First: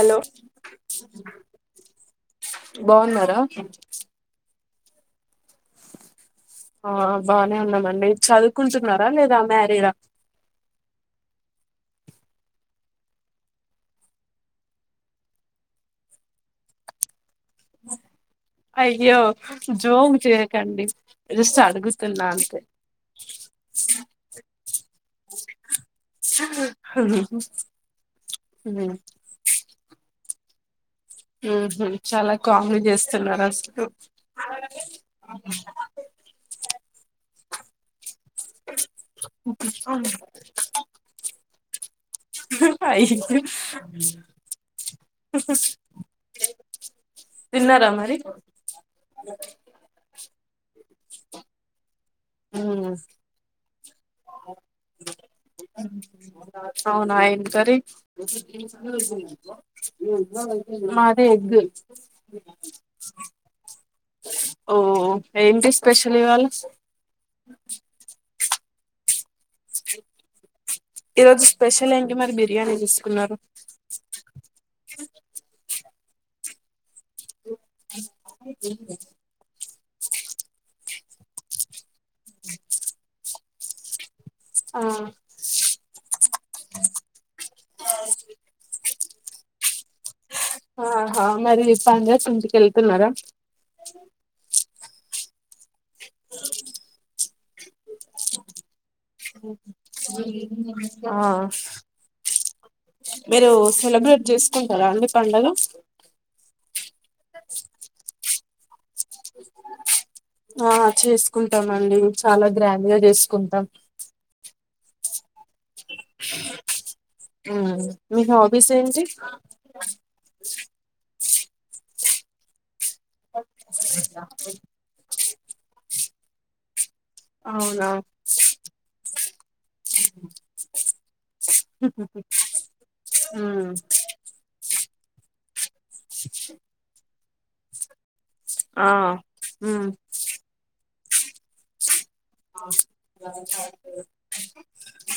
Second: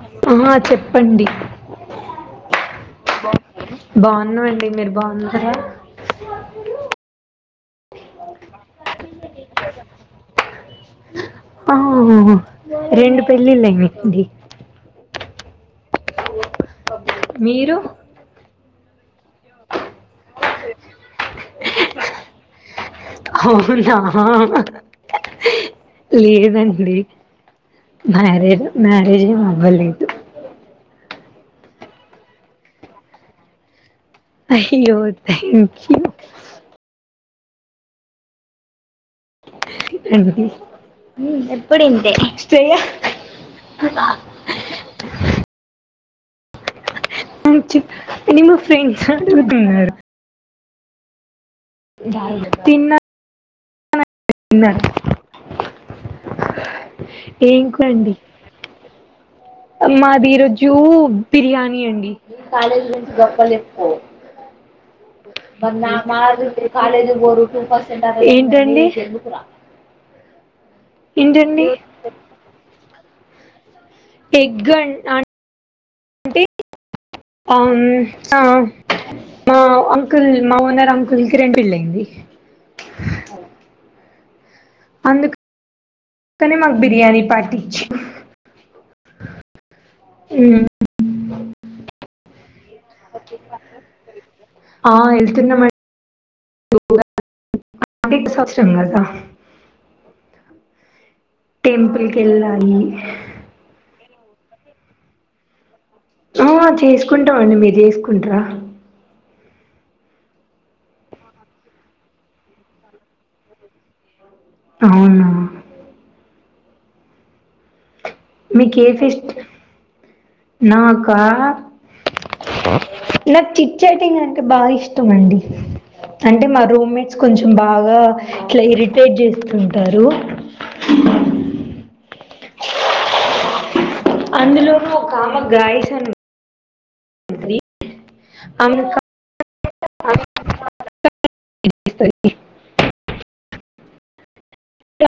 Hello ఆహా చెప్పండి బాగున్నారా మెర్బా సర బాగానే ఉన్నా మడి చదువుకుంటున్నారా లేదా మ్యారీరా ఓహోహో రెండు పెళ్ళిలడి మీరు అయ్యో జోము చేయకండి జస్ట్ అడుగుతున్నా అంతే అవునా లేదండి మ్యారేజ్ మ్యారేజ్ ఏం అవ్వలేదు చాలా కామెడీ చేస్తున్నారు అసలు అయ్యో థ్యాంక్ యూ అ ఎప్పుడుంతే చె్య అయ్యో ంచి తిన్నారా మరి ని ఫ్రెండ్స్ తన్న ఏం అవునాయనకర కూర అండి మాది ఈ రోజు బిర్యానీ అండి కాలేజీ నుంచి గొప్పలు చెప్పు ఓ ఏంటి స్పెషల్ ఇవాళ కాలేజీరు టూ పర్సెంట్ ఏంటండి తెలుందుకురా ఈరోోజు స్పెషల్ ఏంటి మరి బిర్యానీ తీసుకున్నారు అ ఎగ్ అ అంటే మా అంకుల్ మా ఓన్నర్ అంకుల్కి రెంటు ఎల్లింది ఆ అందుక అందుకనే మాకు బిర్యానీ పార్టీచిలు ఆహా మరి పండక్కి ఇంటికి వెళ్తున్నారా నామండి [unintelligible] ఆ టెంపుల్ కి వెళ్ళాలి మీరు సేలే చేసుకుంటారా అండి పండగ ఆ అ ఆ చేసుకుంటాం అండి చాలా గ్రాండ్గా చేసుకుంటాం అవునా అవునండి మీకు ఏ ఫెస్ట్ నాకా నాకు చిట్చటిన్ అంటే బాగా ఇష్టం అండి అంటే మా రూమ్మేట్ కొంచం అవునా బాగా ఇట్లా ఇరిటేట్ చేస్తుంటారు ఆ అందులోనూ ఒక ఆమె గాయసం అీ అవును కా అ [unintelligible]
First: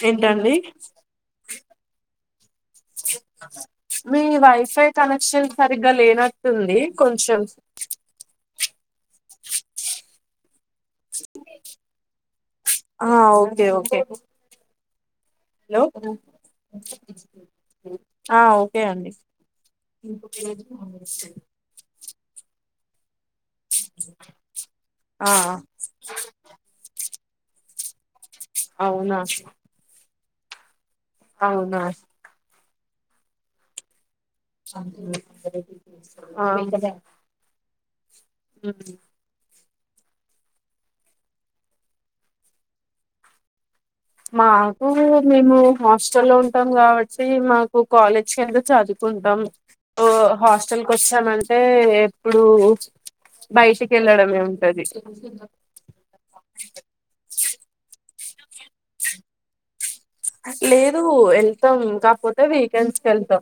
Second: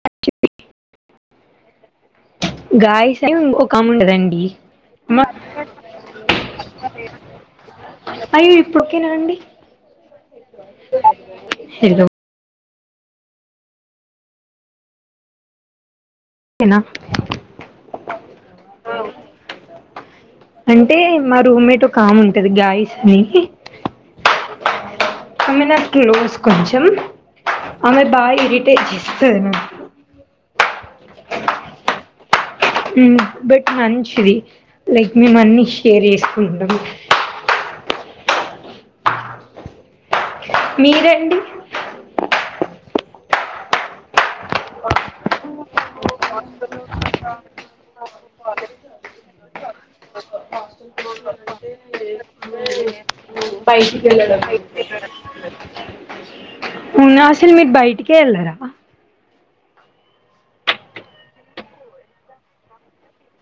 ఏంటండి గాయస్ అని ఒక ఆమె మీ ఉంటదండి వైఫై మా- కనెక్షన్ సరిగ్గా లేనట్టుంది కొంచెం డు ఓకేనా అండి హలో ఆ ఓకే ఓకే హలో ఓకేనా ఆ ఓకే అండి మే ఉంటది గాయస్ అని ఆ ఆమె నాకు క్లోస్ కొంచెం అమె బయి ఇర్రిటేట్ అవునా చేస్తానా అవునా హ్మ్ బట్ మంచి ది లైక్ మేము అన్ని షేర్ చేసుకుంటాం హ్మ్ మీరండి మాకు మేము హాస్టల్ ఉంటాం కాబట్టి మాకు కాలేజ్ కింద చదువుకుంటాం ఓ హాస్టల్ కొచ్చామంటే ఎప్పుడు బయటికి వెళ్ళడమే ఉంటది కెల్లరా లేదు వెళ్తాం కాకపోతే వీకెండ్స్కి వెళ్తాం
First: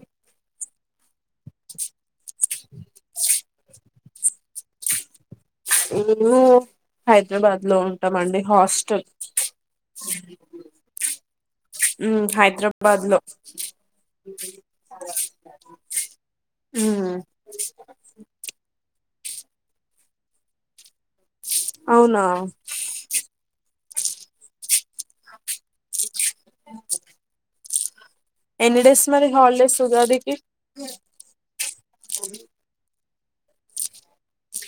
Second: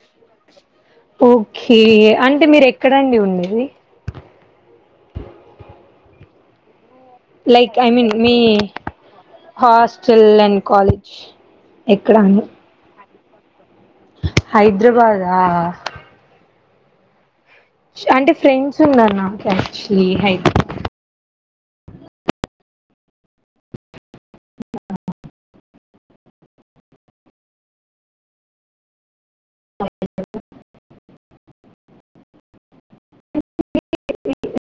ఓకే అంటే మీరు ఎక్కడండి ఉండేది ఊరు హైదరాబాద్ లైక్ లో ఐ మీన్ మీ ఉంటామండి hostel hostel and college hmm Hyderabad లో [inaudible] హైద్రాబాదా హ్మ్మ్ షా అంటే ఫ్రెండ్స్ ఉన్నారు నాకు కచ్చి హైప్ అవునా ఆ [inaudible] ఎన్ని డేస్ మరి హాలిడేస్ ఉగాదికి [unintelligible] [unintelligible]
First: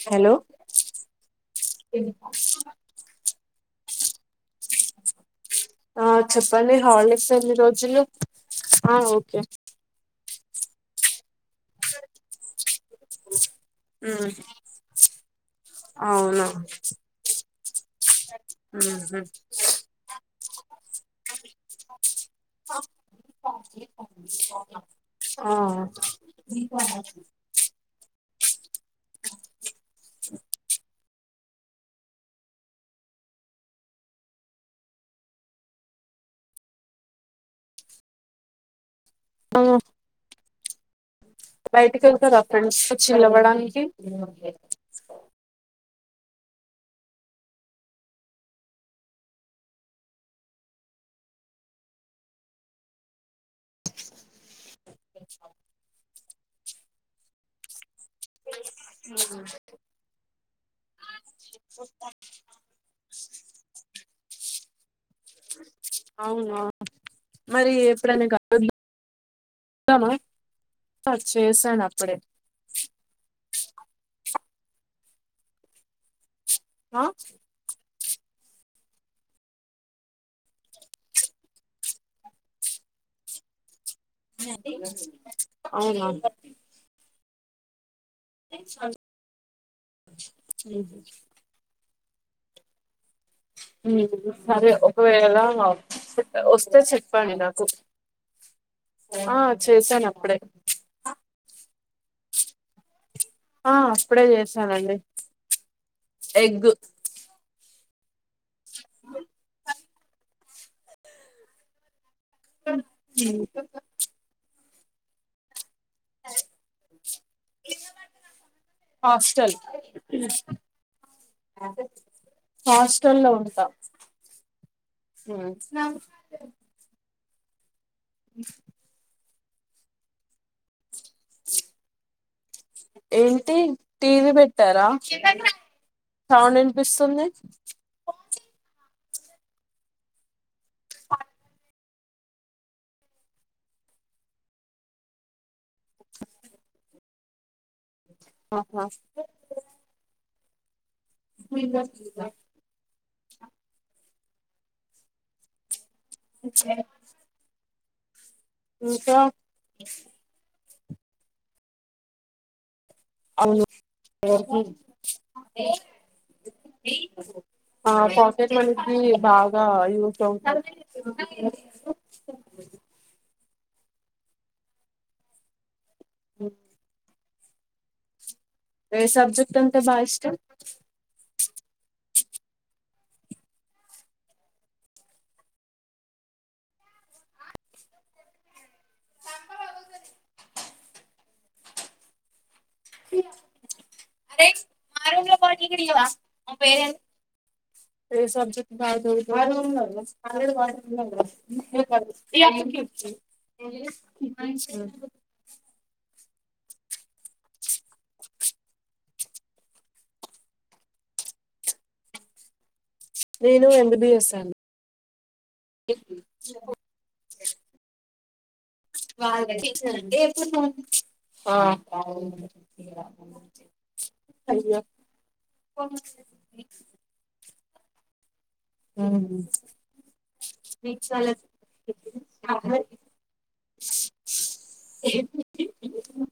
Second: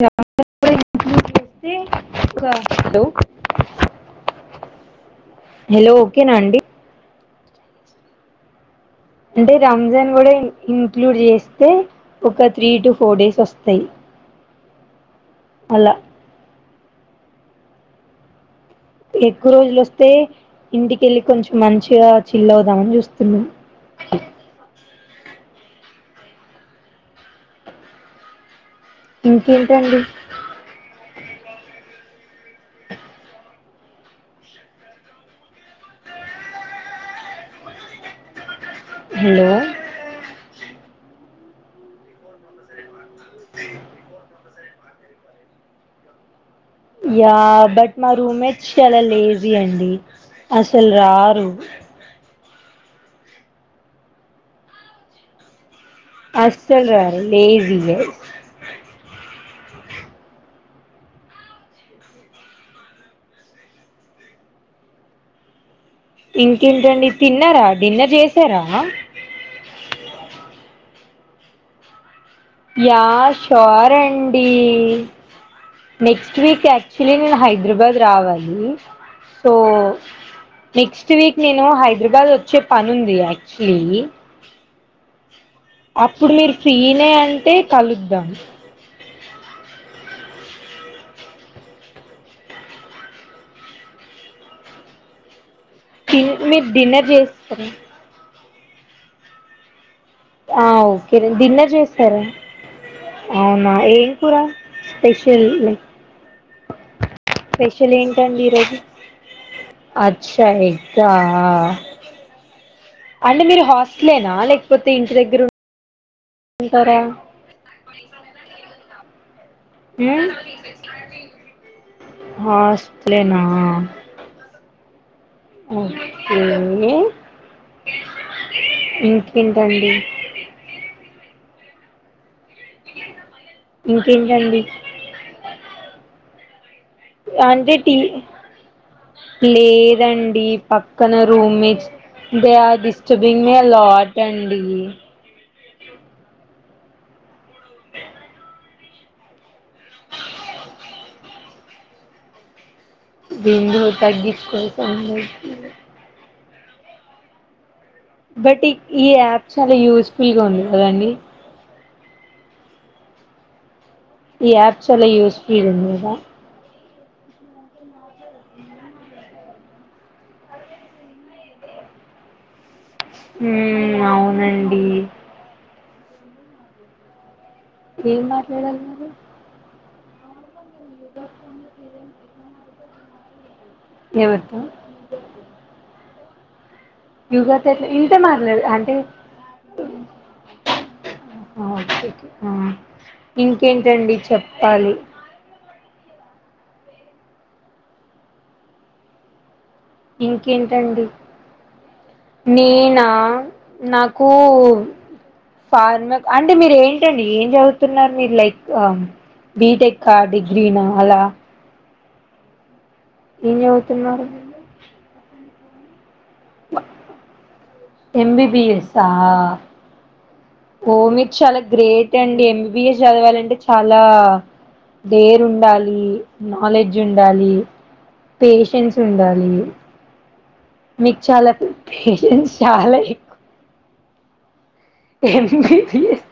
హలో ఎం ఇంక్లూడ్ చేస్తే ఒక [inaudible] హలో ఆ ఓకేనా అండి చెప్పండి హాలిడేస్ ఎన్ని రోజులు ఆ ఓకే అంటే రంజాన్ కూడా ఇంక్లూడ్ చేస్తే ఒక త్రీ టు ఫోర్ డేస్ వస్తాయి ఉ అలా అవును [inaudible] ఎక్కువ రోజులు వస్తే ఇంటికెళ్లికొంచ్ మంచిగా చిల్ అవుదామని చూస్తున్నా [inaudible] ఇంకేంటండి హలో ఆ బయటికి వెళ్తారా ఫ్రెండ్స్ చిల్ అవ్వడానికి ఓకే యా బట్ మా రూమ్మేట్స్ చాలా లేజీ అండి అసలు రారు తెచ్చుకో అస్సలు లేజీఏ అ [inaudible] అవునా ఇంకేంటండి తిన్నారా మరి డిన్నర్ ఎప్పుడైనా చేసినర కలుద్దామా చేశాను అప్పుడే యా షోర్ అండి నెక్స్ ఈ వీక్ ఆ యాక్చువల్లీ నేను హైదరాబాద్ రావాలి సో నెక్స్ట్ వీక్ నేను హైదరాబాద్ వచ్చే పని ఉంది యాక్చుల్లీ అవునా ఏ కలు ధాం ఊహ్మ్ మ్ సరే ఒకవేళ మ్ మీరు వస్తే డిన్నర్ చెప్పండి నాకు చేసారా ఆ చేశాను అప్ప ఆ ఓకే లే డిన్నర్ చేస్తారా అవునా ఆ ఏం అప్పుడే కూర చేశానండి స్పెషల్ ఎగ్ స్పె షల్ ఏం టండి ఈరోజు అచ్చా ఎగ్గా అంటే మీరు హాస్టలేనా లే కపోతే ఇంటి దగ్గర ఉం ఉంటారా హాస్టల్ మ్ హాస్టల్లో హాస్టలేనా ఉంటా ఉమ్. ఓకే ఇం కా అండి ఏంటి టీవీ ఇంకేంటండి పెట్టారా అవునం ఆంటీ టి లేదండి పక్కన roommates they are disturbing me lot అండి. అహా ఇప్పుడు వినవస్తుందా. బిందు తగ్గించుకో సౌండ్ వస్తుంది. చ్ బట్ ఈ యాప్ చాలా యూస్ఫుల్ గా ఉంది. కదండి. అవును ఈ యాప్ చాలా యూస్ఫుల్ ఉంది గదా. ఆ పాకెట్ మనీకి బాగా యూస్ అవుతుంది. ఉమ్ అవునండి. ఏం మాట్లాడాలి ఎ మరి సబ్జెక్ట్ బాగా ఇష్టం ఎవరితో యుగా తెట్ ల ఇంతే మారలేదు. అంటే ఆ ఓకే ఆ ఇంకేంటండి చెప్పాలి. ఏ సబ్జెక్ట్ బాగా చదువుతవు. ఇంకేంటండి నేనా నాకు ఫార్మ [unintelligible] అంటే మీరు ఏంటండి ఏం చదువుతున్నారు. మీరు లైక్ బీటెక్ డిగ్రీనా అలా నేను ఇన్నే ఉంటున్నారు. చె అ ఎంబీబీఎస్ వాళ్లదే ఓ మీరు చాలా గ్రేట్ అండి ఎంబిబిఎస్ చదవాలంటే చాలా అయ్యో. డేర్ ఉండాలి నాలెడ్జ్ ఉండాలి. Patience um. ఉండాలి. మీకు చాలా పేషన్స్ చాలా ఎక్కు ఎంబిబిఎస్.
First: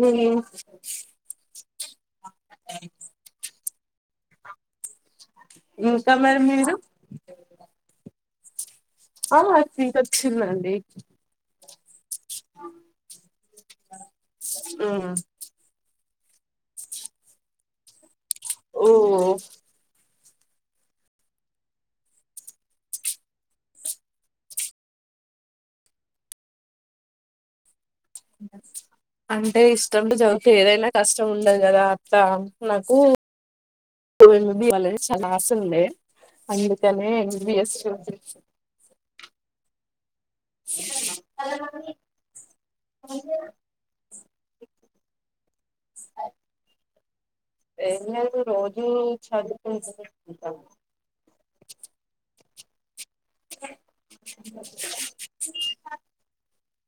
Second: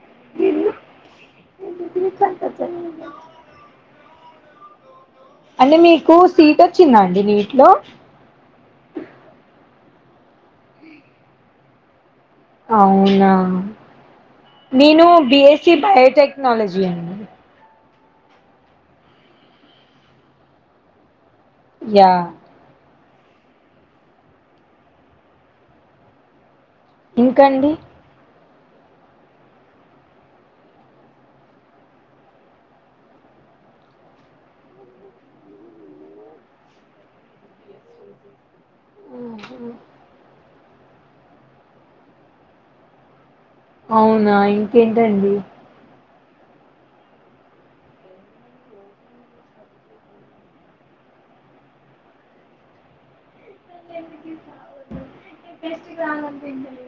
ఉ [unintelligible] అంటే ఇంకా మీకు మరి సీట్ మీరు వచ్చిందా అండి నీటిలో ఆ మాకు సీటు వచ్చిందండి. అవునా నేను ఉమ్. బిఎస్సి బయోటెక్ టెక్నాలజీ ఓ యా ఇంకాండి అంటే ఇష్టం తో చదివితే ఏదైనా కష్టం ఉండదు కదా అత్త నాకు ఏమన్నా కావాలే అని చాలా ఆశ ఉండే అందుకనే ఎంబిఎస్ చేశా ఉ హు కలిసేన అవునా ఇంకేంటండి ఏం లేదు రోజు చదువుకునే ఉంటా టెస్ట్ కాదంటే ఇంటలేదు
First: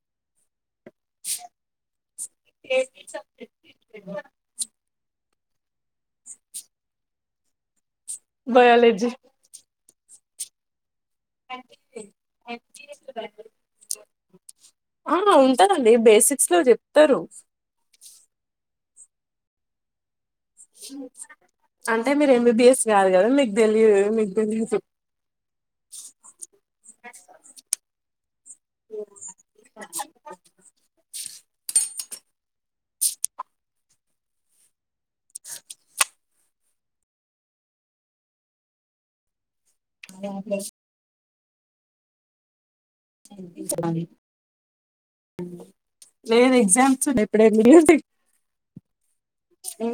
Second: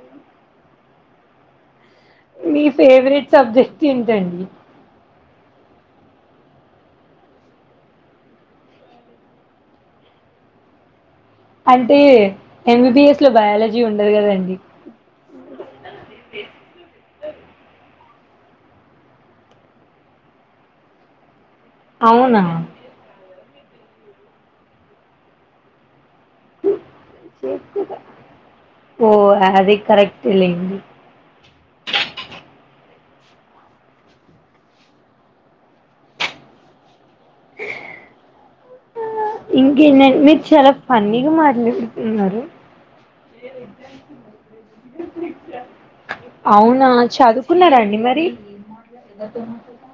డోర్ సౌండ్ మీ ఫేవరెట్ సబ్జెక్ట్ ఏంటండి బయోలజీ అంటే ఎంబీబీఎస్లో బయాలజీ ఉండదు కదండి ఆ ఉంటాందిండి బేసిక్స్ లో చెప్తారు డోర్ సౌండ్ చూసా అన్నది అంటే మీరు అవునా ఎంబీబీఎస్ కాదు కదా మీకు తెలియదు కదా దీని గురించి మీకు ఓ అది కరెక్ట్ లేడి ఇంకేంటంట మీరు చాలా ఫన్నీగా మాట్లాడతారు ఏం చేస్తున్నారు నేను అవునా ఎగ్జామ్స్ చదువుకున్నారండి మరి ఉ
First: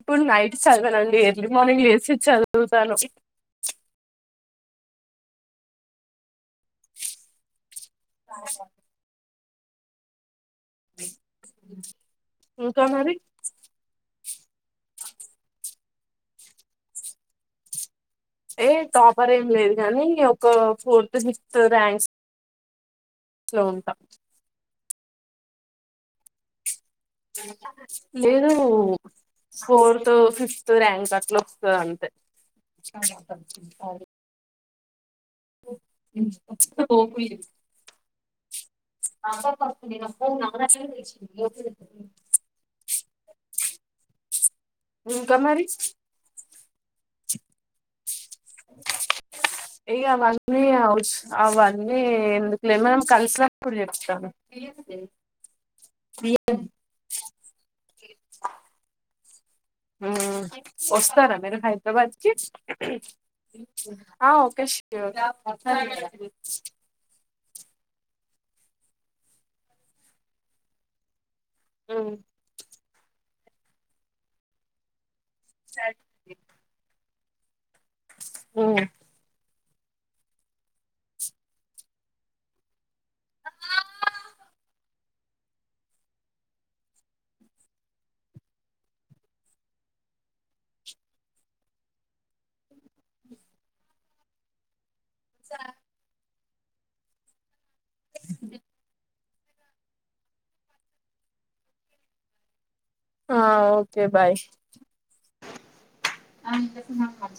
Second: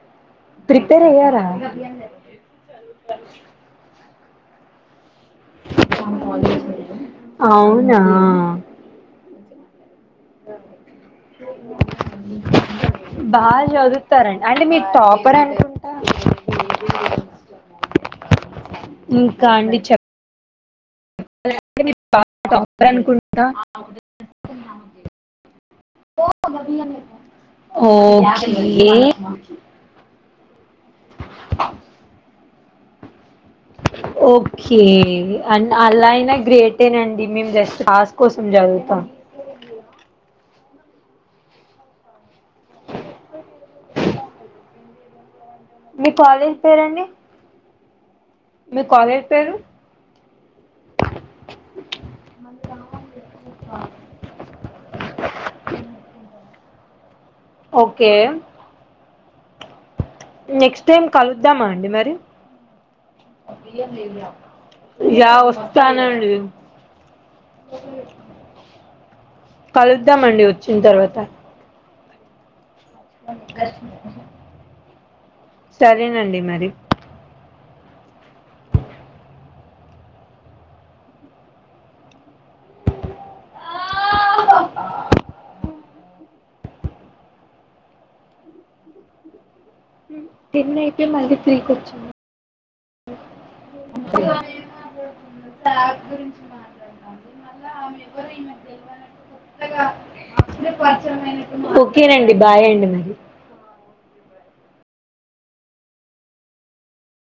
ఇప్పుడు నైట్ ప్రిపేర్ చదవనండి అయ్యారా ఎర్లీ మార్నింగ్ లేసి చదువుతాను అవునా రాలే సార్ ఇంకా మరి బాగా చదువుతారండి అంటే మీరు టాపర్ అనుకుంట వాళ్ళ చదువు వాళ్ళ ఇష్టం అండి ఏ టాపర్ ఏం లేదు గానీ ఫోన్ మీరు టాపర్ అనుకుంటా లో ఉంటాం అబ్బా లేదు ఫోర్త్ ఫిఫ్త్ ర్యాంక్ అట్లుస్తు అంటే స స అ ఏే అ అలా అయినా గ్రేటేనండి మేము జస్ట్ కస్ కోసం చదువుతాం న ఇంకామరి మీ కాలేజీ పేరండి మీ కాలేజ్ పేరు ఇ అవన్నీ అ అవన్నీ ఎందుకులే మనం కలిసినప్పుడు చెప్తాము ఓకే నెక్స్ట్ టైం వస్తారా మీరు కలుద్దామా అండి మరి హైదరాబాద్కిి ఆ కేష్ యా వస్తానండి కలుద్దామండి వచ్చిన తర్వాత ఆ సరేనండి మరి అ టెన్ అయిపోయి మళ్ళీ త్రీకి వచ్చింది ఇ త గురి ఓకేనండి బాయ్ అండి మరి ఆ ఓకే బాయ్ అ